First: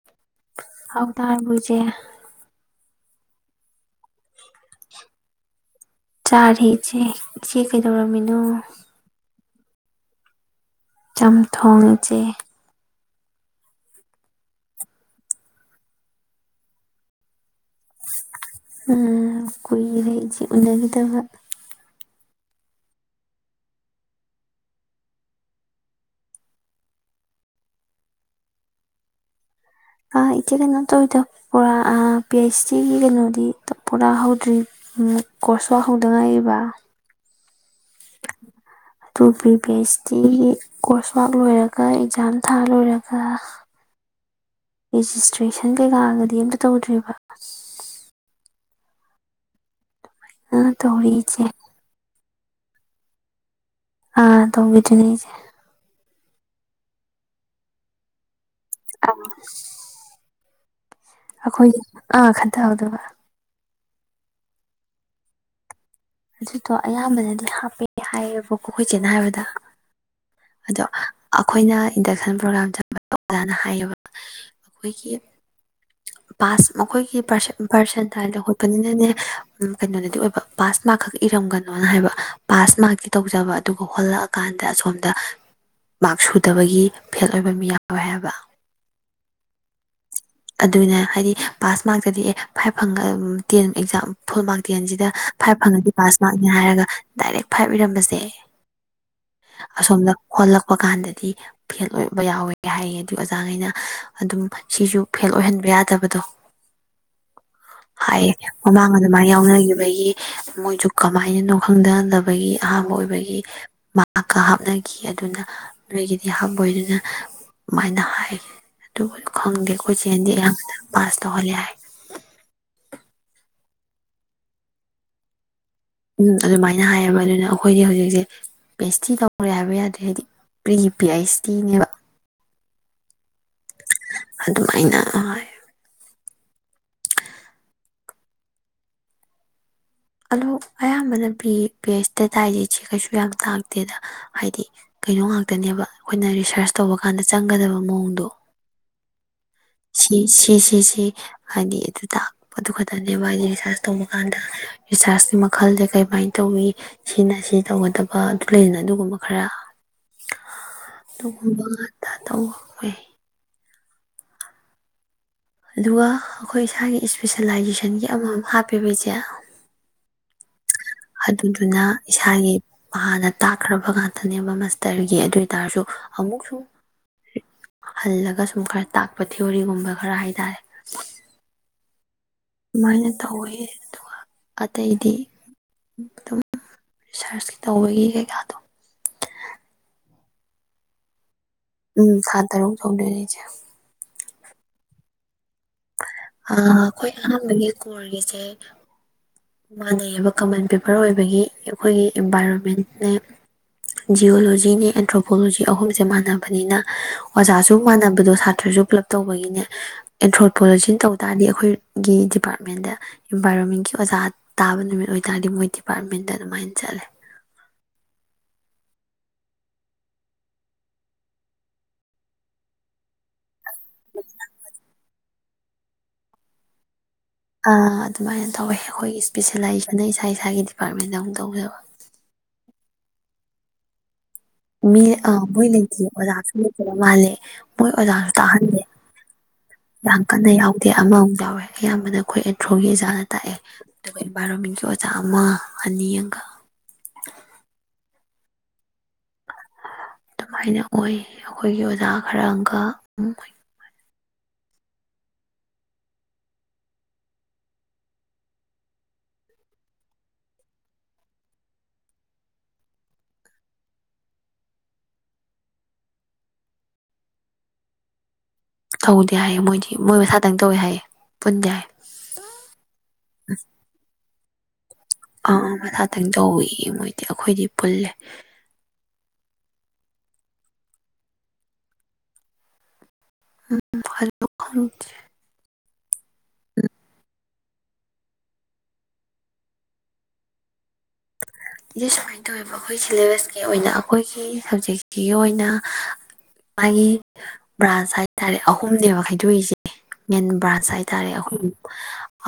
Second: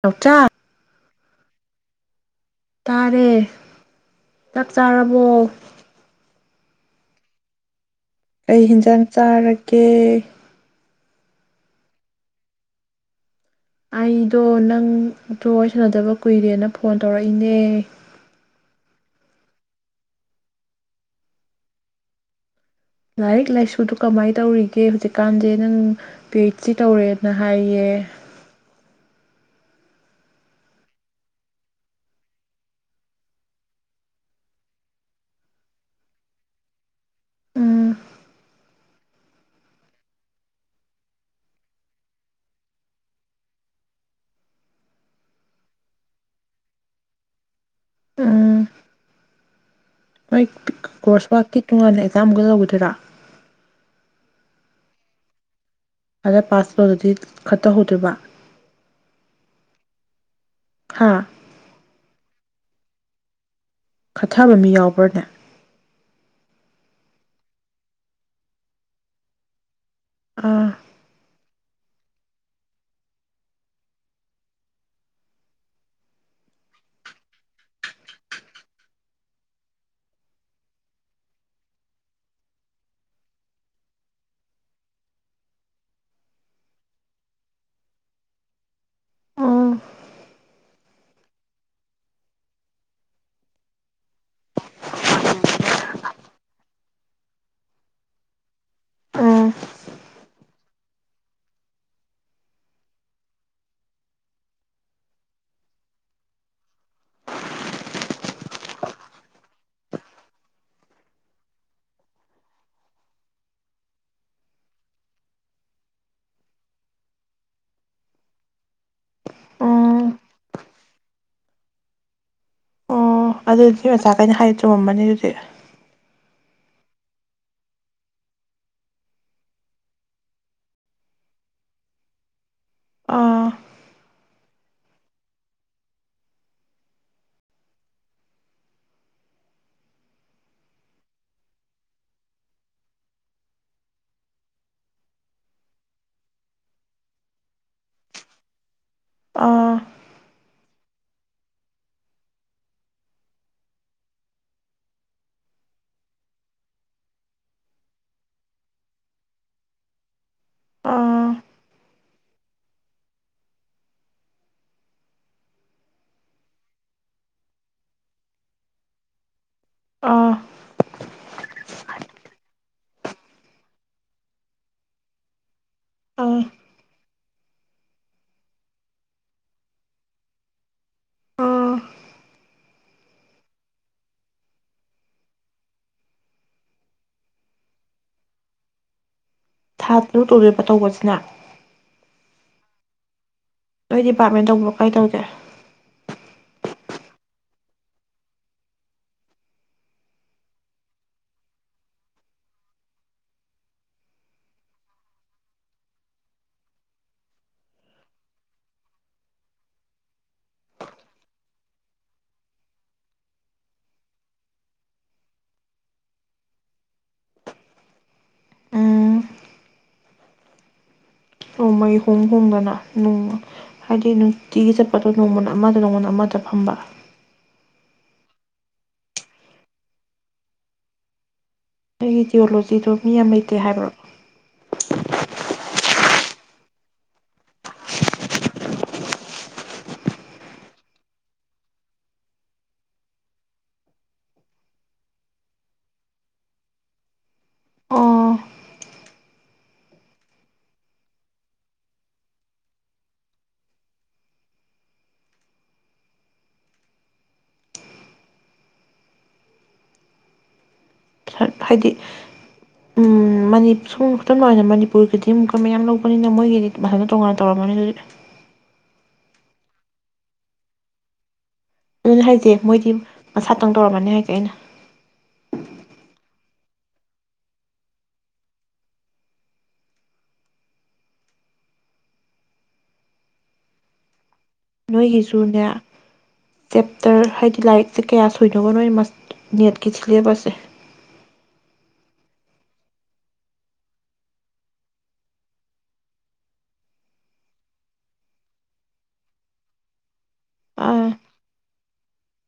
ꯆꯥꯎꯧꯇ ꯍꯥꯎ ꯇꯕꯨꯖꯦ ꯇꯥꯔꯦ ꯆꯥꯛ ꯆꯥꯔꯕꯣ ꯆꯥꯔ ꯍ ꯆ ꯁꯤ ꯀ ꯑꯩ ꯍꯟꯖꯥꯡ ꯆꯥꯔꯒꯦ ꯀꯦ ꯆꯝꯊꯣꯡꯁꯦ ꯑꯩꯗꯣ ꯅꯪ ꯋꯥꯔꯤ ꯁꯥꯟꯅꯗꯕ ꯀꯨꯏꯔꯦꯅ ꯐꯣꯟ ꯇꯧꯔꯛꯏꯅꯦ ꯀꯨꯔꯦꯆꯦ ꯎꯅꯈꯤꯗꯕ ꯂꯥꯏꯔꯤꯛ ꯂꯥꯏꯁꯨꯗꯨ ꯀꯃꯥꯏꯅ ꯇꯧꯔꯤꯒꯦ ꯍꯧꯖꯤꯛꯀꯥꯟꯁꯦ ꯅꯪ ꯄꯤ ꯑꯩꯆ ꯁꯤ ꯇꯧꯔꯦꯅ ꯍꯥꯏꯌꯦ ꯏꯆꯦ ꯀꯩꯅꯣ ꯇꯧꯋꯤꯗ ꯄꯨꯔꯥ ꯄꯤ ꯑꯩꯩꯆ ꯗꯤꯒꯤ ꯀꯩꯅꯣꯗꯤ ꯄꯨꯔꯥ ꯍꯧꯗ꯭ꯔꯤ ꯀꯣꯔꯁꯁꯨꯍꯧꯗꯉꯥꯏꯕ ꯎꯝ ꯑꯗꯨ ꯄꯔꯤ ꯄꯤ ꯑꯩꯆ ꯗꯤꯒꯤ ꯀꯣꯔꯁ ꯋꯥꯔ ꯂꯣꯏꯔꯒ ꯑꯦꯛꯖꯥꯝ ꯊꯥ ꯂꯣꯏꯔꯒ ꯔꯦꯖꯤꯁꯇ꯭ꯔꯦꯁꯟ ꯀꯩꯀꯥꯒꯗꯤ ꯑꯝꯇ ꯇꯧꯗ꯭ꯔꯤꯕ ꯎꯝ ꯃ ꯑ ꯇꯧꯔꯤ ꯀꯣꯔꯣꯔꯁ ꯏꯆꯦ ꯋꯥꯀꯤ ꯇꯨꯡ ꯑꯅ ꯆꯃꯨꯒ ꯂꯧꯒꯊꯣꯏꯔꯥ ꯑꯥ ꯇ ꯎꯕꯤꯗꯤ ꯅꯁꯦ ꯑꯗ ꯄꯥꯁꯣꯗꯗꯤ ꯈꯠꯇꯍꯧꯗ꯭ꯣꯏꯔꯤꯕ ꯑ ꯍꯥ ꯑꯩꯈꯣꯏ ꯑꯥ ꯈ ꯥꯎꯗꯕ ꯈꯠꯊꯕ ꯃꯤ ꯌꯥꯎꯕ꯭ꯔꯅꯦ ꯑꯗꯨꯗꯣ ꯑꯌꯥꯝꯕꯅꯗꯤ ꯍꯥꯞꯄꯦ ꯍꯥꯏꯌꯦꯕꯀꯣ ꯑꯩꯣꯏꯁꯦꯅ ꯍꯥꯏꯕꯗ ꯑꯥ ꯑꯗꯣ ꯑꯩꯈꯣꯏꯅ ꯏꯟꯗꯛꯁꯟ ꯄ꯭ꯔꯣꯒ꯭ꯔꯥꯝ ꯆ ꯑꯣꯖꯥꯅ ꯍꯥꯏꯌꯦꯕ ꯑꯩꯈꯣꯏꯒꯤ ꯄꯥꯁ ꯃꯈꯣꯏꯒꯤ ꯄꯥꯔꯁꯟ ꯇꯥꯏ ꯂꯧꯈꯠꯄꯅꯤꯅꯅꯦ ꯀꯩꯅꯣꯗꯗꯤ ꯑꯣꯏꯕ ꯄꯥꯁ ꯃꯥꯔꯛ ꯈꯛ ꯏꯔꯝꯒꯅꯣꯅ ꯍꯥꯏꯕ ꯄꯥꯁ ꯃꯥꯔꯛꯀꯤ ꯇꯧꯖꯕ ꯑꯗꯨꯒ ꯍꯣꯜꯂꯛꯑꯀꯥꯟꯗ ꯑꯁꯣꯝꯗ ꯃꯥꯔꯛ ꯁꯨꯗꯕꯒꯤ ꯐꯦꯜ ꯑꯣꯏꯕ ꯃꯤ ꯌꯥꯎꯋꯦ ꯍꯥꯏꯕ ꯑꯣ ꯑꯗꯨꯅ ꯍꯥꯏꯗꯤ ꯄꯥꯁ ꯃꯥꯔꯛꯇꯗꯤ ꯑꯦ ꯐꯥꯏꯚ ꯐꯪ ꯇꯦꯟ ꯑꯦꯛꯖꯥꯝ ꯐꯨꯜ ꯃꯥꯔꯛ ꯇꯦꯟꯁꯤꯗ ꯐꯥꯏꯚ ꯐꯪꯉꯗꯤ ꯄꯥꯁ ꯃꯥꯔꯛꯅꯤ ꯍꯥꯏꯔꯒ ꯗꯥꯏꯔꯦꯛ ꯐꯥꯏꯚ ꯏꯔꯝꯕꯁꯦ ꯑꯣ ꯑꯁꯣꯝꯗ ꯍꯣꯜꯂꯛꯄ ꯀꯥꯟꯗꯗꯤ ꯐꯦꯜ ꯑꯣꯏꯕ ꯌꯥꯎꯋꯦ ꯍꯥꯏꯗꯤ ꯑꯣꯖꯥꯉꯩꯅ ꯑꯗꯨꯝ ꯁꯤꯁꯨ ꯐꯦꯜ ꯑꯣꯏꯍꯟꯕ ꯌꯥꯗꯕꯗꯣ ꯍꯥꯏꯌꯦ ꯃꯃꯥꯡ ꯑꯗꯨꯃꯥꯏꯅ ꯌꯥꯎꯅꯈꯤꯕꯒꯤ ꯃꯣꯏꯁꯨ ꯀꯃꯥꯏꯅꯅꯣ ꯈꯪꯗꯍꯟꯗꯕꯒꯤ ꯑꯍꯥꯡꯥꯟꯕ ꯑꯣꯏꯕꯒꯤ ꯃꯍꯥꯛꯀ ꯍꯥꯞꯅꯈꯤ ꯑꯗꯨꯅ ꯅꯣꯏꯒꯤꯗꯤ ꯍꯥꯞꯄꯣꯏꯗꯨꯅ ꯑꯗꯨꯃꯥꯏꯅ ꯍꯥꯏ ꯑꯗꯨ ꯈꯪꯗꯦ ꯑꯣ ꯑꯩꯈꯣꯏ ꯆꯦꯟꯗꯤ ꯑꯌꯥꯝꯕꯗ ꯄꯥꯁ ꯇꯧꯍꯜꯂꯦ ꯍꯥꯏ ꯑꯣ ꯑꯗꯨꯗꯤ ꯃꯆꯥꯈꯩꯅ ꯍꯥꯏꯗꯤ ꯆꯨꯝꯃꯝꯕꯅꯤ ꯍꯧꯖꯤꯛ ꯎꯝ ꯑꯗꯨꯃꯥꯏꯅ ꯍꯥꯏꯌꯦꯕ ꯑꯗꯨꯅ ꯑꯩꯈꯣꯏꯗꯤ ꯍꯧꯖꯤꯛꯁꯦ ꯄꯤ ꯑꯩꯆ ꯇꯤ ꯇꯧꯔꯦ ꯍꯥꯏꯕ ꯌꯥꯗ꯭ꯔꯦ ꯍꯥꯏꯗꯤ ꯄ꯭ꯔꯤ ꯂꯤ ꯄꯤ ꯑꯩꯁ ꯇꯤꯅꯦꯕ ꯑꯥ ꯑꯗꯨꯃꯥꯏꯅ ꯑ ꯑꯌꯥꯝꯕꯅ ꯄ ꯄꯤ ꯑꯩꯁ ꯗꯦꯇꯥ ꯍꯥꯏꯁꯦ ꯁꯤ ꯀꯩꯁꯨ ꯌꯥꯝ ꯇꯥꯛꯇꯦꯗ ꯍꯥꯏꯗꯤ ꯀꯩꯅꯣ ꯉꯥꯛꯇꯅꯦꯕ ꯑꯩꯈꯣꯏꯅ ꯔꯤꯁꯥꯔꯁ ꯇꯧꯕ ꯀꯥꯟꯗ ꯆꯪꯒꯗꯕ ꯃꯑꯣꯡꯗꯣ ꯑꯥ ꯁꯤ ꯁꯤꯁꯤꯁꯤꯦ ꯍꯥꯏꯗꯤ ꯑꯗꯨ ꯇꯥꯛꯄꯗꯨ ꯈꯛꯇꯅꯦꯕ ꯍꯥꯏꯗꯤ ꯔꯤꯁꯥꯔꯁ ꯇꯧꯕ ꯀꯥꯟꯗ ꯔꯤꯁꯥꯔꯁꯀꯤ ꯃꯈꯜꯁꯦ ꯀꯩꯃꯥꯏꯅ ꯇꯧꯋꯤ ꯁꯤꯅ ꯁꯤ ꯇꯧꯒꯗꯕ ꯑꯗꯨ ꯂꯩꯗꯅ ꯑꯗꯨꯒꯨꯝꯕ ꯈꯔ ꯇ ꯑꯥ ꯍ ꯥꯟ ꯇ ꯑꯗꯨꯒ ꯑꯩꯈꯣꯏ ꯏꯁꯥꯒꯤ ꯏꯁꯄꯤꯁꯦꯂꯥꯏꯖꯦꯁꯟꯒꯤ ꯑꯃꯃꯝ ꯍꯥꯞꯄꯤꯕꯩꯁꯦ ꯑꯥ ꯑꯗꯨꯗꯨꯅ ꯏꯁꯥꯒꯤ ꯍꯥꯟꯅ ꯇꯥꯛꯈ꯭ꯔꯕ ꯉꯥꯛꯇꯅꯦꯕ ꯃꯁꯇꯔꯒꯤ ꯑꯗꯨ ꯇꯥꯔꯁꯨ ꯑꯥ ꯑꯃꯨꯛꯁꯨꯨꯝ ꯍꯜꯂꯒ ꯁꯨꯝ ꯈꯔ ꯇꯥꯛꯄ ꯊꯤꯑꯣꯣꯔꯤꯒꯨꯝꯕ ꯈꯔ ꯍꯥꯏ ꯇꯔꯦ ꯎꯝ ꯑꯗꯨꯃꯥꯏꯅ ꯇꯧꯋꯤ ꯑꯗꯨꯒ ꯑꯇꯩꯗꯤ ꯑꯗꯨꯝ ꯔꯤꯁꯔꯁꯀꯤ ꯇꯧꯕꯒꯤ ꯀꯩꯀꯥꯗꯣ ꯂꯨ ꯇꯨꯔꯦꯕ ꯇꯧꯕꯁꯤꯅ ꯎꯝ ꯈꯥꯇꯔ ꯎ ꯁꯧꯗꯔꯔꯤꯦ ꯀꯩ ꯗꯤꯄꯥꯔꯠꯃꯦꯟ ꯇꯧꯕ꯭ꯔꯣ ꯀꯥꯏ ꯇꯧꯒꯦ ꯑꯩꯈꯣꯏ ꯑꯍꯥꯟꯕꯒꯤ ꯀꯣꯔꯒꯤꯁꯦ ꯃꯥꯟꯅꯩꯑꯕ ꯀꯃꯟ ꯄꯤꯄꯔ ꯑꯣꯏꯕꯒꯤ ꯑꯩꯈꯣꯏꯒꯤ ꯏꯟꯚꯥꯏꯔꯣꯟꯃꯦꯟꯦ ꯖꯤꯑꯣꯂꯣꯖꯤꯅꯦ ꯑꯦꯟꯊ꯭ꯔꯣꯄꯣꯂꯣꯖꯤ ꯑꯍꯨꯝꯁꯦ ꯃꯥꯟꯅꯕꯅꯤꯅ ꯑꯣꯖꯥꯁꯨ ꯃꯥꯟꯅꯕꯗꯣ ꯁꯥꯇ꯭ꯔꯁꯨ ꯄꯨꯂꯞ ꯇꯧꯕꯒꯤꯅꯦ ꯑꯦꯟꯊ꯭ꯔꯣꯄꯣꯂꯣꯖꯤꯅ ꯇꯧ ꯇꯥꯔꯗꯤ ꯑꯩꯈꯣꯏꯒꯤ ꯗꯤꯄꯥꯔꯠꯃꯦꯟꯗ ꯏꯟꯚꯥꯏꯔꯣꯟꯃꯦꯟꯒꯤ ꯑꯣꯖꯥ ꯇꯥꯕ ꯅꯨꯃꯤꯠ ꯑꯣꯏꯇꯥꯥꯔꯗꯤ ꯃꯣꯏ ꯗꯤꯄꯥꯔꯠꯃꯦꯟꯗ ꯑꯗꯨꯃꯥꯏꯅ ꯆꯠꯂꯦ ꯎꯝ ꯑꯣꯣꯡꯃꯩ ꯍꯣꯡ ꯍꯣꯡꯗꯅꯅꯨꯡ ꯍꯥꯏꯗꯤ ꯅꯨꯅꯨꯡ ꯆꯒꯤ ꯆꯠ ꯑꯗꯨꯣ ꯅꯣꯡꯃ ꯑꯃꯗ ꯅꯣꯡꯃꯗ ꯑꯃꯗ ꯐꯝꯕ ꯑꯗꯨꯃꯥꯏꯅ ꯇꯧꯋꯦ ꯑꯩꯈꯣꯏ ꯏꯁꯄꯤꯁꯦꯂꯥꯏꯖꯦꯁꯟ ꯏꯁꯥ ꯏꯁꯥꯒꯤ ꯗꯤꯄꯥꯔꯠꯃꯦꯟꯗ ꯑꯃꯨꯛ ꯇꯧꯖꯕ ꯗꯤꯣꯜꯂꯣ ꯤꯗꯣ ꯃꯤ ꯌꯥꯝ ꯂꯩꯇꯦ ꯍꯥꯏꯕ꯭ꯔꯣ ꯃꯤ ꯑꯥ ꯃꯣꯏ ꯂꯩꯇꯦ ꯑꯣꯖꯥꯁꯨ ꯂꯩꯠꯇꯕ ꯃꯥꯜꯂꯦ ꯃꯣꯏ ꯑꯣꯖꯥꯁꯨ ꯇꯥꯛꯍꯜꯂꯦ ꯌꯥꯝ ꯀꯟꯅ ꯌꯥꯎꯗꯦ ꯑꯃꯃꯨꯛ ꯌꯥꯎꯋꯦ ꯑꯌꯥꯝꯕꯅ ꯑꯩꯈꯣꯏ ꯑꯦꯟꯊ꯭ꯔꯣꯒꯤ ꯑꯣꯖꯥꯅ ꯇꯥꯛꯑꯦ ꯑꯗꯨꯒ ꯏꯟꯚꯥꯏꯔꯣꯟꯃꯦꯟꯒꯤ ꯑꯣꯖꯥ ꯑꯃ ꯑꯅꯤ ꯑꯒ ꯑꯣ ꯑꯗꯨꯃꯥꯏꯅ ꯑꯣꯏ ꯑꯩꯈꯣꯏꯒꯤ ꯑꯣꯖꯥ ꯈꯔꯒ ꯍꯥꯏꯗꯤ ꯁꯨꯝ ꯈꯨꯗꯝ ꯅ ꯃꯅꯤꯄꯨꯔꯒꯤꯗꯤ ꯑꯃꯨꯛꯀꯔ ꯃꯌꯥꯝ ꯂꯧꯕꯅꯤꯅ ꯃꯣꯏꯒꯤꯗꯤ ꯃꯁꯥꯅ ꯇꯣꯉꯥꯟꯅ ꯇꯧꯔꯝꯃꯅꯤ ꯑꯗꯨꯗꯤ ꯇꯧꯗꯦ ꯍꯥꯏꯌꯦ ꯃꯣꯏꯗꯤ ꯃꯣꯏ ꯃꯁꯥꯗꯪ ꯇꯧꯋꯦ ꯍꯥꯏꯌꯦ ꯄꯨꯟꯗꯦ ꯍꯥꯏꯌꯦ ꯑꯗꯨꯅ ꯍꯥꯏꯁꯦ ꯃꯣꯏꯗꯤ ꯁꯥꯇꯪ ꯇꯧꯔꯝꯃꯅꯤ ꯍꯥꯏ ꯄꯩꯅ ꯑꯥ ꯃꯊꯥꯇꯪ ꯇꯧꯋꯤꯌꯦ ꯃꯣꯏꯗꯤ ꯑꯩꯈꯣꯏꯗꯤ ꯄꯨꯜꯂꯦ ꯎꯝ ꯐ ꯅꯣꯏꯒꯤꯁꯨꯨꯔꯅꯦ ꯆꯦꯞꯇꯔ ꯍꯥꯏ ꯂꯥꯏꯔꯤꯛꯁꯦ ꯀꯌꯥ ꯁꯣꯏꯅꯕꯅꯣ ꯅꯦꯠꯀꯤ ꯁꯤꯂꯦꯕꯁꯁꯦ ꯏ ꯁꯨꯃꯥꯏꯅ ꯇꯧꯋꯦꯕ ꯑꯩꯈꯣꯏ ꯁꯤꯂꯦꯕꯁꯀꯤ ꯑꯣꯏꯅ ꯑꯩꯈꯣꯏꯒꯤ ꯁꯕꯖꯦꯛꯁꯤꯒꯤ ꯑꯣꯏꯅ ꯃꯥꯒꯤ ꯕ꯭ꯔꯥꯟꯁ ꯍꯥꯏ ꯇꯥꯔꯦ ꯑꯍꯨꯝꯅꯦꯕ ꯈꯥꯏꯗꯣꯛꯏꯁꯦ ꯃꯦꯟ ꯕ꯭ꯔꯥꯟꯁ ꯍꯥꯏ ꯑꯥ ꯇꯥꯔꯦ ꯑꯍꯨꯝ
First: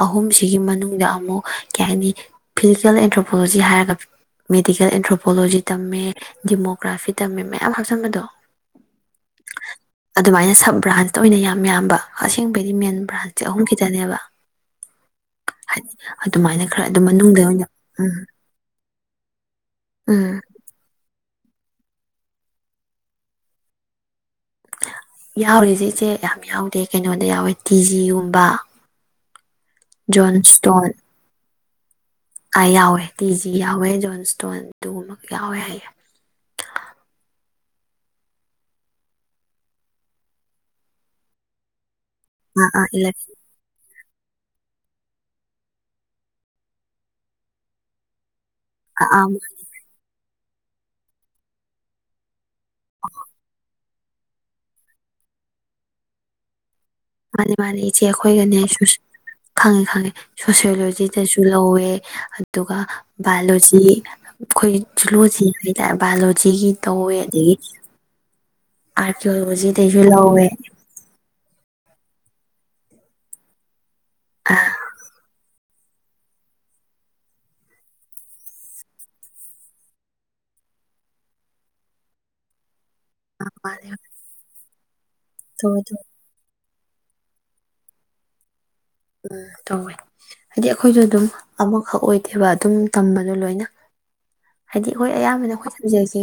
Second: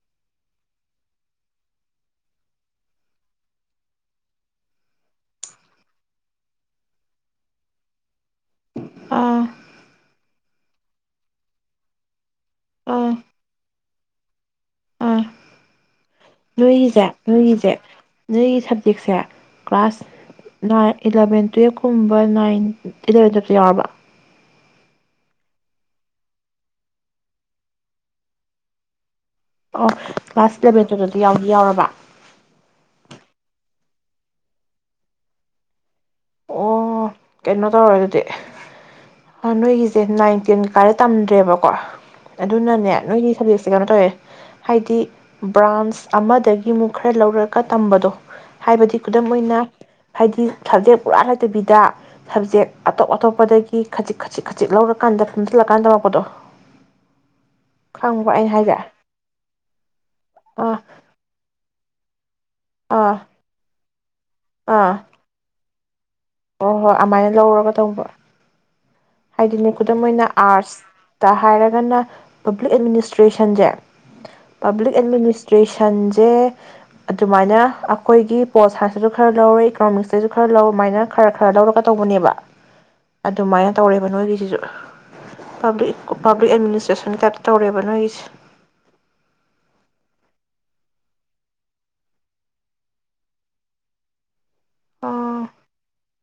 ꯑꯍꯨꯝꯁꯤꯒꯤ ꯃꯅꯨꯡꯗ ꯑꯃꯨꯛ ꯀꯩ ꯍꯥꯏꯅꯤ ꯐꯤꯖꯤꯀꯦꯜ ꯑꯦꯟꯊ꯭ꯔꯣꯄꯣꯂꯣꯖꯤ ꯍꯥꯏꯔꯒ ꯃꯦꯗꯤꯀꯦꯜ ꯑꯦꯟꯊ꯭ꯔꯣꯄꯣꯂꯣꯖꯤ ꯇꯝꯃꯦ ꯗꯤꯃꯣꯒ꯭ꯔꯥꯐꯤ ꯇꯝꯃꯦ ꯃꯌꯥꯝ ꯍꯥꯞꯆꯟꯕꯗꯣ ꯑꯥ ꯑꯗꯨꯃꯥꯏꯅ ꯁꯕ ꯕ꯭ꯔꯥꯟꯁꯇ ꯑꯣꯏꯅ ꯌꯥꯝ ꯌꯥꯝꯕ ꯑꯁꯦꯡꯕꯩꯗꯤ ꯃꯦꯟ ꯑꯥ ꯕ꯭ꯔꯥꯟꯁꯇꯤ ꯑꯍꯨꯝ ꯈꯤꯇꯅꯦꯕ ꯑꯥ ꯍꯥꯏ ꯅꯣꯏꯒꯤꯁꯦ ꯅꯣꯏꯒꯤꯁꯦ ꯎꯝ ꯅꯣꯏꯒꯤ ꯍꯧꯖꯤꯛꯁꯦ ꯎꯝ ꯀ꯭ꯂꯥꯁ ꯏ ꯏꯂꯚꯦꯟ ꯇꯨꯌꯦꯞ ꯀꯨꯝꯕ ꯅꯥꯏꯟ ꯏꯂꯕꯦꯟꯗꯞꯇ ꯌꯥꯎꯔꯕ ꯌꯥꯎꯔꯤꯁꯦ ꯏꯆꯦ ꯌꯥꯝ ꯌꯥꯎꯗꯦ ꯀꯩꯅꯣꯗ ꯌꯥꯎꯋꯦ ꯇꯤꯖꯤꯒꯨꯝꯕ ꯑꯣ ꯀ꯭ꯂꯥꯁ ꯂꯦꯕꯦꯟꯗꯨꯗꯗꯤ ꯌꯥꯎ ꯌꯥꯎꯔꯕ ꯋꯥ ꯑꯥ ꯌꯥꯎꯋꯦ ꯇꯤ ꯖꯤ ꯌꯥꯎꯋꯦ ꯖꯣꯟ ꯏꯁꯇꯣꯟ ꯇꯨꯃ ꯌꯥꯎꯋꯦ ꯍꯥꯏ ꯑꯣ ꯀꯩꯅꯣ ꯇꯧꯔꯦ ꯑꯗꯨꯗꯤ ꯅꯣꯏꯒꯤꯁꯦ ꯅꯥꯏꯟ ꯇꯦꯟ ꯀꯥꯏꯔ ꯇꯝꯗ꯭ꯔꯦꯕꯀꯣ ꯑꯥ ꯑꯥ ꯑꯗꯨꯅꯅꯦ ꯏꯂꯚꯦꯟ ꯅꯣꯏꯒꯤ ꯁꯕꯖꯦꯛꯁꯦ ꯀꯩꯅꯣ ꯇꯧꯋꯦ ꯍꯥꯏꯗꯤ ꯕ꯭ꯔꯥꯟꯁ ꯑꯃꯗꯒꯤ ꯑꯃꯨꯛ ꯈꯔ ꯂꯧꯔꯒ ꯇꯝꯕꯗꯣ ꯍꯥꯏꯕꯗꯤ ꯑꯥ ꯈꯨꯗꯝ ꯑꯥ ꯑꯣꯏꯅ ꯍꯥꯏꯗꯤ ꯁꯕꯖꯦꯛ ꯄꯨꯔꯥ ꯂꯩꯇꯕꯤꯗ ꯁꯕꯖꯦꯛ ꯑꯇꯣꯞ ꯑꯇꯣꯞꯄꯗꯒꯤ ꯀ ꯈꯖꯤꯛ ꯈꯖꯤꯛ ꯈꯖꯤꯛ ꯂꯧꯔꯀꯥꯟꯗ ꯐꯝꯖꯤꯜꯂꯀꯥꯟ ꯇꯧꯔꯛꯄꯗꯣ ꯃꯥꯅꯤ ꯃꯥꯅꯤ ꯏꯆꯦ ꯑꯩꯈꯣꯏꯒꯅꯦ ꯈꯪꯉꯦ ꯈꯪꯉꯦ ꯑꯥ ꯁꯣꯁꯤꯌꯣꯂꯣꯖꯤꯗꯁꯨ ꯂꯧꯋꯦ ꯑꯗꯨ ꯑꯗꯨꯒ ꯑꯥ ꯕꯥꯏꯂꯣꯖꯤ ꯑꯩꯈꯣꯏ ꯑꯥ ꯖꯨꯂꯣꯖꯤꯒꯤ ꯕꯥꯏꯑꯣꯂꯣꯖꯤꯒꯤ ꯍꯣꯏ ꯍꯣꯏ ꯇꯧꯋꯦ ꯑꯗꯨꯃꯥꯏꯅ ꯑꯗꯒꯤ ꯂꯧꯔꯒ ꯇꯧꯕ ꯍꯥꯏꯗꯤꯅꯦ ꯑꯥꯔꯀꯤꯌꯣꯂꯣꯖꯤꯗꯩꯁꯨ ꯈꯨꯗꯝ ꯑꯣꯏꯅ ꯂꯧꯋꯦ ꯑꯥꯔꯠꯁꯇ ꯍꯥꯏꯔꯒ ꯍꯥꯏꯒꯅ ꯄꯕ꯭ꯂꯤꯛ ꯑꯦꯗꯃꯤꯅꯤꯁꯇ꯭ꯔꯦꯁꯟꯁꯦ ꯑꯥ ꯄꯛ ꯑꯦꯗꯃꯤꯁꯦ ꯇꯨꯋꯦꯁꯟꯁꯦ ꯑꯗꯨꯃꯥꯏꯅ ꯑꯩꯈꯣꯏꯒꯤ ꯄꯣꯁ ꯁꯥꯏꯟꯁꯇꯁꯨ ꯈꯔ ꯂꯧꯔꯦ ꯏꯀꯣꯅꯣꯃꯤꯛꯁꯇꯁꯨ ꯈꯔ ꯂꯧꯔ ꯑꯗꯨꯃꯥꯏꯅ ꯈꯔ ꯈꯔ ꯂꯧꯔꯒ ꯇꯧꯕꯅꯦꯕ ꯑꯗꯨꯃꯥꯏꯅ ꯃꯥꯅꯦ ꯇꯧꯔꯦꯕ ꯅꯣꯏꯒꯤꯁꯤꯁꯨ ꯇꯧꯋꯦ ꯇꯧꯋꯦ ꯄꯂꯤꯛ ꯑꯦꯃꯤ ꯔꯦꯁꯟ ꯀꯠ ꯇꯧꯔꯦꯕ ꯅꯣꯏꯒꯤꯁꯦ ꯎꯝ ꯇꯧꯋꯦ ꯍꯥꯏꯗꯤ ꯑꯩꯈꯣꯏꯁꯨ ꯑꯗꯨꯝ ꯑꯃꯈꯛ ꯑꯣꯏꯗꯦꯕ ꯑꯗꯨꯝ ꯇꯝꯕꯗꯣ ꯂꯣꯏꯅ ꯍꯥꯏꯗꯤ ꯑꯩꯈꯣꯏ ꯑꯌꯥꯝꯕꯅ ꯑꯥ ꯑꯩꯈꯣꯏ ꯁꯕꯖꯦꯛꯁꯤ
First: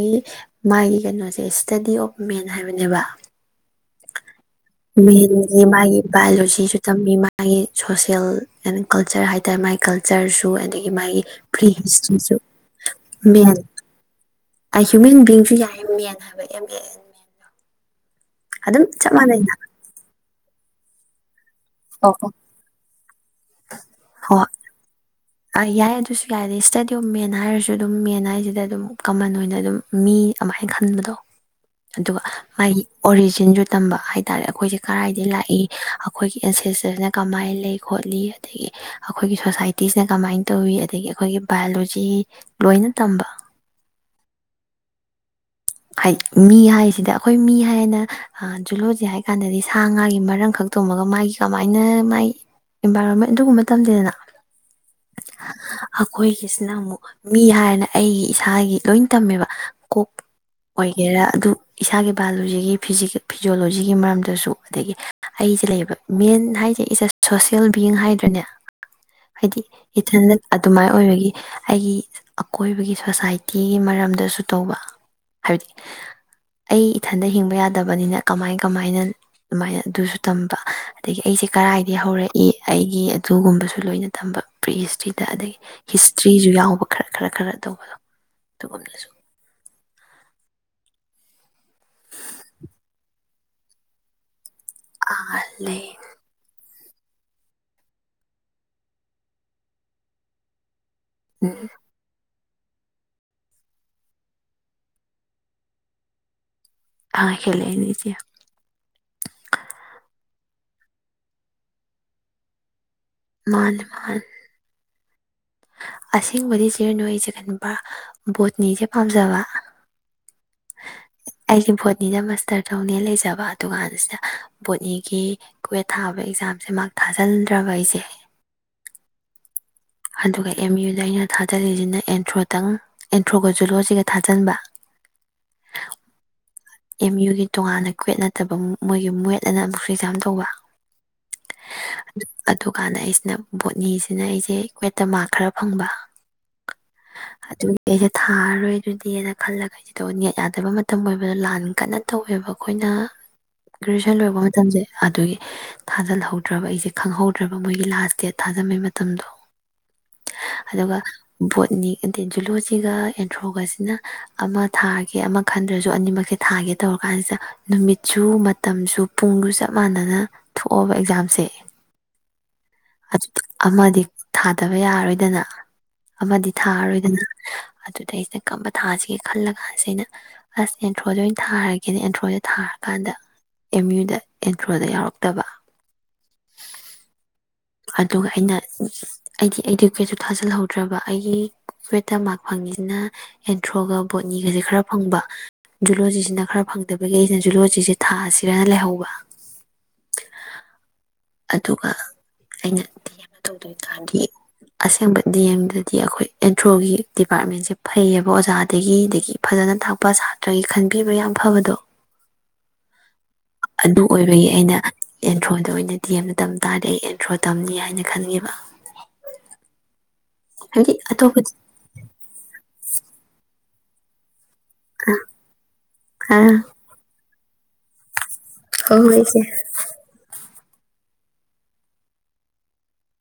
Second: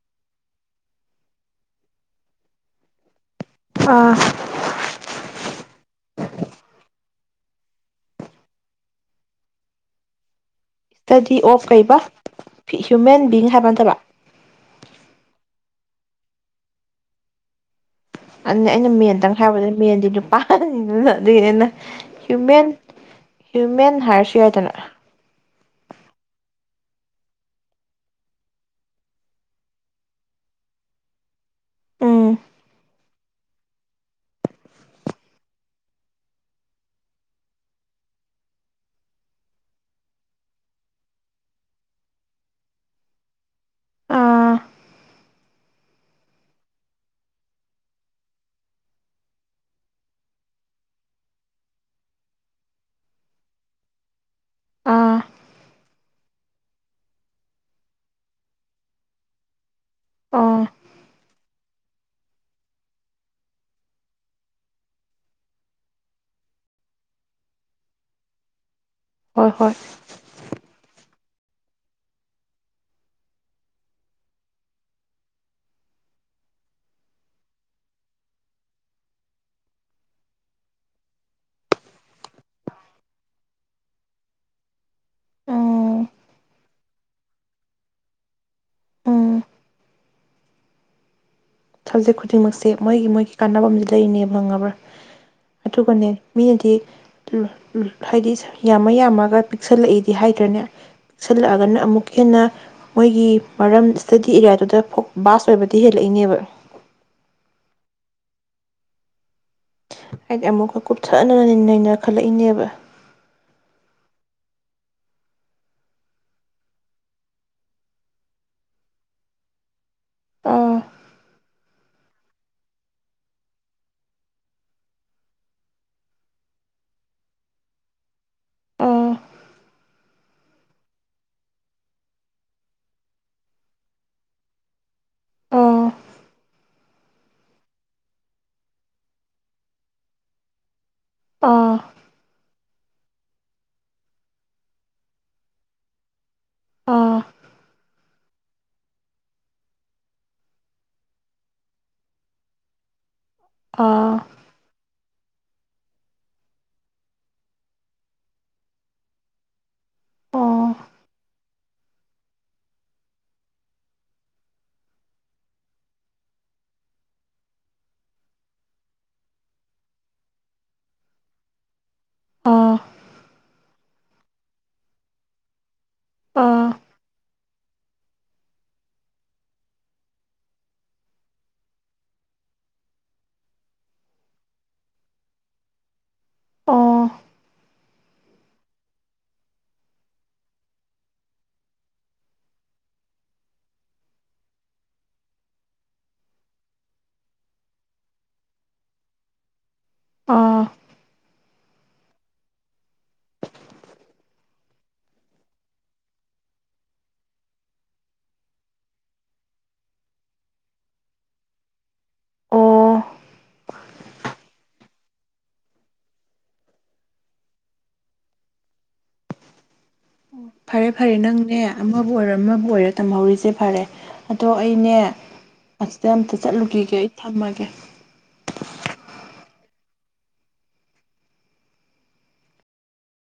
ꯃꯥꯒꯤ ꯀꯩꯅꯣꯁꯦ ꯏꯁꯇꯗꯤ ꯑꯣꯐ ꯃꯦꯟ ꯍꯥꯏꯕꯅꯦꯕ ꯃꯤ ꯃꯥꯒꯤ ꯚꯥꯏꯌꫭꯂꯣꯁꯤꯁꯨ ꯊꯝ ꯃꯥꯒꯤ ꯁꯣꯁꯦꯜ ꯑꯦꯟ ꯀꯜꯆꯔ ꯍꯥꯏꯇꯥꯔꯦ ꯃꯥꯒꯤ ꯀꯜꯆꯔꯁꯨ ꯑꯗꯒꯤ ꯃꯥꯒꯤ ꯏꯁꯇꯗꯤ ꯄ꯭ꯔꯤ ꯑꯣꯐ ꯀꯩꯕ ꯍꯤꯁꯇ꯭ꯔꯤꯁꯨ ꯍ꯭ꯌꯨꯃꯦꯟ ꯕꯤꯡ ꯃꯦꯟ ꯍꯥꯏꯕ ꯅꯠꯇꯕ ꯑ ꯍ꯭ꯌꯨꯃꯦꯟ ꯕꯤꯡꯁꯨ ꯌꯥꯏ ꯑꯦꯝ ꯑꯦꯟ ꯍꯥꯏꯕ ꯑꯦ ꯑꯗꯨ ꯑꯗꯨꯝ ꯑꯩꯅ ꯆꯞ ꯃꯦꯟꯗꯪ ꯃꯥꯟꯅꯩꯅ ꯍꯥꯏꯕꯗꯅ ꯃꯦꯟꯗꯤ ꯏ ꯑꯗꯨꯦꯟꯅ ꯍ꯭ꯌꯨꯃꯦꯟ ꯍ꯭ꯌꯨꯃꯦꯟ ꯍꯥꯔꯁꯨ ꯌꯥꯏꯗꯅ ꯑ ꯌꯥꯏ ꯑꯗꯨꯁꯨ ꯌꯥꯏ ꯏꯁꯇꯗꯤꯑꯣ ꯃꯦꯟ ꯍꯥꯏꯔꯁꯨ ꯑꯗꯨꯝ ꯃꯦꯟ ꯍꯥꯏꯁꯤꯗ ꯑꯗꯨꯝ ꯀꯃꯟ ꯑꯣꯏꯅ ꯑꯗꯨꯝ ꯃꯤ ꯑꯃꯥꯏꯅ ꯈꯟꯕꯗꯣ ꯑꯗꯨꯒ ꯎꯝ ꯃꯥꯒꯤ ꯑꯣꯔꯤꯖꯤꯟꯁꯨ ꯇꯝꯕ ꯍꯥꯏꯇꯥꯥꯔꯦ ꯑꯩꯈꯣꯏꯁꯦ ꯀꯔꯥꯏꯗꯒꯤ ꯂꯥꯛꯏ ꯑꯩꯈꯣꯏꯒꯤ ꯑꯦꯟꯁꯦꯁꯇꯔꯁꯤꯅ ꯀꯃꯥꯏꯅ ꯂꯩ ꯈꯣꯠꯂꯤ ꯑꯗꯒꯤ ꯑꯩꯈꯣꯏꯒꯤ ꯁꯣꯁꯥꯏꯇꯤꯁꯤꯅ ꯀꯃꯥꯏꯅ ꯇꯧꯋꯤ ꯑꯗꯒꯤ ꯑꯩꯈꯣꯏꯒꯤ ꯕꯥꯏꯑꯣꯂꯣꯖꯤ ꯂꯣꯏꯅ ꯇꯝꯕ ꯑꯥ ꯍꯥꯏꯗꯤ ꯃꯤ ꯍꯥꯏꯁꯤꯗꯤ ꯑꯩꯈꯣꯏ ꯃꯤ ꯍꯥꯏꯔꯅ ꯖꯨꯂꯣꯖꯤ ꯍꯥꯏ ꯀꯥꯟꯗꯗꯤ ꯁꯥ ꯉꯥꯒꯤ ꯃꯔꯝ ꯈꯛ ꯇꯣꯃꯒ ꯃꯥꯒꯤ ꯀꯃꯥꯏꯅ ꯃꯥꯒꯤ ꯏꯟꯚꯥꯏꯔꯣꯟꯃꯦꯟ ꯑꯗꯨꯒꯨꯝꯕ ꯃꯇꯝꯝꯁꯤꯗꯅ ꯑꯥ ꯑꯩꯈꯣꯏꯒꯤꯁꯤꯅ ꯑꯃꯨꯛ ꯃꯤ ꯍꯥꯏꯅ ꯑꯩꯒꯤ ꯏꯁꯥꯒꯤ ꯂꯣꯏ ꯇꯝꯃꯦꯕ ꯀꯣꯛ ꯑꯥ ꯑꯣꯏꯒꯦꯔꯥ ꯑꯗꯨ ꯏꯁꯥꯒꯤ ꯚꯏꯑꯣꯂꯣꯖꯤꯒꯤ ꯐꯤꯖꯣꯑꯣꯂꯣꯖꯤꯒꯤ ꯃꯔꯝꯗꯁꯨ ꯑꯗꯒꯤ ꯑꯩꯁꯦ ꯂꯩꯕ ꯃꯦꯟ ꯍꯥꯏꯁꯦ ꯏꯁ ꯑꯦ ꯁꯣꯁꯦꯜ ꯕꯤꯌꯤꯡ ꯍꯥꯏꯗ꯭ꯔꯅꯦ ꯍꯣꯏ ꯍꯥꯏꯗꯤ ꯍꯣꯏ ꯏꯊꯟꯗ ꯑꯗꯨꯃꯥꯏꯅ ꯑꯣꯏꯔꯒ ꯑꯩꯒꯤ ꯑꯀꯣꯏꯕꯒꯤ ꯁꯣꯁꯥꯏꯇꯤꯒꯤ ꯃꯔꯝꯗꯁꯨ ꯇꯧꯕ ꯍꯥꯏꯕꯗꯤ ꯑꯩ ꯏꯊꯟꯗ ꯍꯤꯡꯕ ꯌꯥꯗꯕꯅꯤꯅ ꯀꯃꯥꯏ ꯀꯃꯥꯏꯅ ꯑꯗꯨꯃꯥꯏꯅ ꯑꯗꯨꯁꯨ ꯇꯝꯕ ꯑꯗꯒꯤ ꯑꯩꯁꯦ ꯀꯔꯏꯗꯒꯤ ꯍꯧꯔꯛꯏ ꯑꯩꯒꯤ ꯑꯗꯨꯒꯨꯝꯕꯁꯨ ꯂꯣꯏꯅ ꯇꯝꯕ ꯄ꯭ꯔꯤ ꯍꯤꯁꯇ꯭ꯔꯤꯗ ꯑꯗꯒꯤ ꯎꯝ ꯍꯤꯁꯇ꯭ꯔꯤꯁꯨ ꯌꯥꯎꯕ ꯈꯔ ꯈꯔ ꯈꯔ ꯇꯧꯕꯗꯣ ꯑꯗꯨꯒꯝꯗꯁꯨ ꯎꯝ ꯁꯕꯖꯦꯛ ꯈꯨꯗꯤꯡꯃꯛꯁꯦ ꯃꯣꯏꯒꯤ ꯃꯣꯏꯒꯤ ꯀꯥꯟꯅꯕꯁꯦ ꯂꯩꯔꯤꯅꯦꯕ ꯐꯪꯉꯕ꯭ꯔꯥ ꯑꯥ ꯑꯗꯨ ꯂꯩ ꯀꯅꯦ ꯃꯤꯅꯗꯤ ꯎꯝ ꯍꯥꯏꯗꯤ ꯌꯥꯝꯃ ꯌꯥꯝꯃꯒ ꯄꯤꯛꯁꯜꯂꯛꯏꯗꯤ ꯍꯥꯏꯗ꯭ꯔꯅꯦ ꯎꯝ ꯛꯁꯤꯜꯂꯛꯑꯒꯅ ꯑꯃꯨꯛꯀ ꯍꯦꯟꯅ ꯃꯣꯏꯒꯤ ꯃꯔꯝ ꯏꯁꯇꯗꯤ ꯑꯦꯔꯤꯌꯥꯗꯨꯗ ꯐ ꯕꯥꯁ ꯑꯣꯏꯕꯗꯤ ꯍꯦꯜꯂꯛꯏꯅꯦꯕ ꯑ ꯈꯦꯂ ꯂꯩꯁꯤꯦ ꯑꯩꯗꯤ ꯑꯃꯨꯛꯀ ꯀꯨꯞꯊꯛꯅ ꯅꯩꯅꯔꯈꯠꯂꯛꯏꯅꯦꯕ ꯃꯥꯜꯃꯜ ꯑꯁꯦꯡꯕꯗꯤ ꯁꯤꯔꯨꯅꯨ ꯑꯩꯁꯦ ꯈꯟꯕ ꯕꯣꯠꯅꯤꯁꯦ ꯄꯥꯝꯖꯕ ꯑꯥ ꯑꯩꯁꯦ ꯕꯣꯠꯅꯤꯗ ꯃꯥꯁꯇꯔ ꯇꯧꯅꯦ ꯂꯩꯖꯕ ꯑꯗꯨ ꯀꯥꯟꯁꯤꯗ ꯕꯣꯠꯅꯤꯒꯤ ꯀꯨꯋꯦꯠ ꯊꯥꯕ ꯑꯦꯛꯖꯥꯝꯁꯦ ꯃꯔꯛ ꯊꯥꯖꯤꯟꯗ꯭ꯔꯕ ꯑꯩꯁꯦ ꯑꯥ ꯑꯗꯨꯒ ꯑꯦꯝ ꯌꯨꯗ ꯑꯩꯅ ꯊꯥꯖꯤꯜꯂꯤꯁꯤꯅ ꯑꯦꯟꯊ꯭ꯔꯣꯇꯪ ꯑꯦꯟꯊ꯭ꯔꯣꯒ ꯖꯨꯂꯣꯁꯤꯒ ꯊꯥꯖꯤꯟꯕ ꯑꯥ ꯑꯦꯝ ꯌꯨꯒꯤ ꯇꯣꯉꯥꯟꯅ ꯀ꯭ꯋꯦꯠ ꯅꯠꯇꯕ ꯃꯣꯏꯒꯤ ꯃꯋꯦꯠ ꯑꯅ ꯑꯃꯨꯛꯁꯨ ꯑꯦꯛꯖꯥ ꯇꯧꯕ ꯑꯗꯨ ꯀꯥꯟꯗ ꯑꯩꯁꯤꯅ ꯕꯣꯠꯅꯤꯁꯤꯅ ꯑꯩꯁꯦ ꯀ꯭ꯋꯦꯠꯇ ꯃꯥꯔ ꯈꯔ ꯐꯪꯕ ꯑꯥ ꯑ ꯊꯥꯔꯣꯏꯗꯨꯗꯤꯅ ꯈꯜꯂꯈꯩꯁꯤ ꯇꯣꯌꯥꯠ ꯌꯥꯗꯕ ꯃꯇꯝ ꯑꯣꯏꯕꯗꯣ ꯂꯥꯟ ꯌꯥꯝ ꯀꯟꯅ ꯇꯧꯋꯦꯕ ꯑꯩꯈꯣꯏꯅ ꯑꯥ ꯑꯥ ꯒ꯭ꯔꯦꯖꯨꯋꯁꯟ ꯂꯣꯏꯔꯛꯄ ꯃꯇꯝꯁꯦ ꯑꯗꯨꯒꯤ ꯊꯥꯖꯤꯜꯍꯧꯗ꯭ꯔꯕ ꯑꯩꯁꯦ ꯈꯪꯍꯧꯗ꯭ꯔꯕ ꯃꯣꯏꯒꯤ ꯂꯥꯁ ꯗꯦꯠ ꯊꯥꯖꯕꯩ ꯃꯇꯝꯗꯣ ꯑꯣ ꯑꯗꯨꯒ ꯕꯣꯠꯅꯤꯛ ꯑꯗ ꯖꯨꯂꯣꯁꯤꯒ ꯑꯦꯟꯊ꯭ꯔꯣꯒꯁꯤꯅ ꯑꯃ ꯊꯥꯒꯦ ꯑꯃ ꯈꯟꯗ꯭ꯔꯁꯨ ꯑꯅꯤꯃꯛꯀꯤ ꯊꯥꯒꯦ ꯇꯧꯔ ꯀꯥꯟꯁꯤꯗ ꯅꯨꯃꯤꯠꯁꯨ ꯃꯇꯝꯁꯨ ꯄꯨꯡꯁꯨ ꯆꯞ ꯃꯥꯟꯅꯅ ꯊꯣꯛꯑꯕ ꯑꯦꯛꯖꯥꯝꯁꯦ ꯑꯥ ꯑꯥ ꯑꯗꯤ ꯊꯥꯗꯕ ꯌꯥꯔꯣꯏꯗꯅ ꯑꯃꯗꯤ ꯊꯥꯔꯔꯣꯏꯗꯅ ꯑꯗꯨꯗ ꯑꯩꯁꯤꯗ ꯀꯔꯝꯕ ꯊꯥꯁꯤꯒꯦ ꯈꯜꯂ ꯀꯥꯟꯁꯤ ꯑꯩꯅ ꯑꯁ ꯑꯦꯟꯊ꯭ꯔꯣꯗ ꯊꯥꯔꯒꯦꯅꯦ ꯑꯦꯟꯊ꯭ꯔꯣꯗ ꯊꯥꯔꯀꯥꯟꯗ ꯑꯦꯝ ꯌꯨꯗ ꯑꯦꯟꯊ꯭ꯔꯣꯗ ꯌꯥꯎꯔꯛꯇꯕ ꯑꯥ ꯑꯗꯨꯒ ꯑꯩꯅ ꯑꯩꯗꯤ ꯑꯩꯗꯤ ꯀ꯭ꯋꯦꯠꯁꯨ ꯊꯥꯖꯤꯜꯍꯧꯗ꯭ꯔꯕ ꯑꯩꯒꯤ ꯀ꯭ꯋꯦꯠꯇ ꯃꯥꯔꯛ ꯐꯪꯉꯤꯁꯤꯅ ꯑꯦꯟꯊ꯭ꯔꯣꯒ ꯕꯣꯠꯅꯤꯒꯁꯦ ꯈꯔ ꯐꯪꯕ ꯖꯨꯂꯣꯖꯤꯁꯤꯅ ꯈꯔ ꯐꯪꯗꯕꯒꯤ ꯑꯩꯅ ꯖꯨꯂꯣꯖꯤꯁꯦ ꯊꯥꯁꯤꯔꯅ ꯂꯩꯍꯧꯕ ꯑꯥ ꯑꯗꯨꯒ ꯑꯩꯅ ꯗꯤ ꯑꯦꯝꯗ ꯇꯧꯗꯣꯏ ꯇꯥꯔꯗꯤ ꯑꯁꯦꯡꯕ ꯗꯤ ꯑꯦꯝꯗꯗꯤ ꯑꯩꯈꯣꯏ ꯑꯦꯟꯊ꯭ꯔꯣꯒꯤ ꯗꯤꯄꯥꯔꯠꯃꯦꯟꯁꯦ ꯐꯩꯌꯦꯕ ꯑꯣꯖꯥꯗꯒꯤ ꯑꯗꯒꯤ ꯐꯖꯅ ꯇꯥꯛꯄ ꯁꯥꯇ꯭ꯔꯒꯤ ꯈꯟꯕꯤꯕ ꯌꯥꯝ ꯐꯕꯗꯣ ꯑꯣ ꯑꯗꯨ ꯑꯣꯏꯕꯒꯤ ꯑꯩꯅ ꯏꯟꯊ꯭ꯔꯣꯗ ꯑꯣꯏꯅ ꯗꯤ ꯌꯦꯝ ꯗ ꯇꯝ ꯇꯥꯔꯥꯗꯤ ꯊ꯭ꯔꯣ ꯇꯝꯅꯤ ꯍꯥꯏꯅ ꯈꯟꯒꯤꯕ ꯑꯣ ꯐꯔꯦ ꯐꯔꯦ ꯅꯪꯅꯦ ꯑꯃꯕꯨ ꯑꯣꯏꯔꯣ ꯑꯃꯕꯨ ꯑꯣꯏꯔꯣ ꯇꯝꯍꯧꯔꯤꯁꯦ ꯐꯔꯦ ꯑꯗꯣ ꯑꯩꯅꯦ ꯑꯁꯤꯗ ꯑꯝꯇ ꯑ ꯆꯠꯂꯨꯈꯤꯒꯦ ꯊꯝꯃꯒꯦ ꯍꫭ ꯍꫭꯏ ꯏꯆꯦ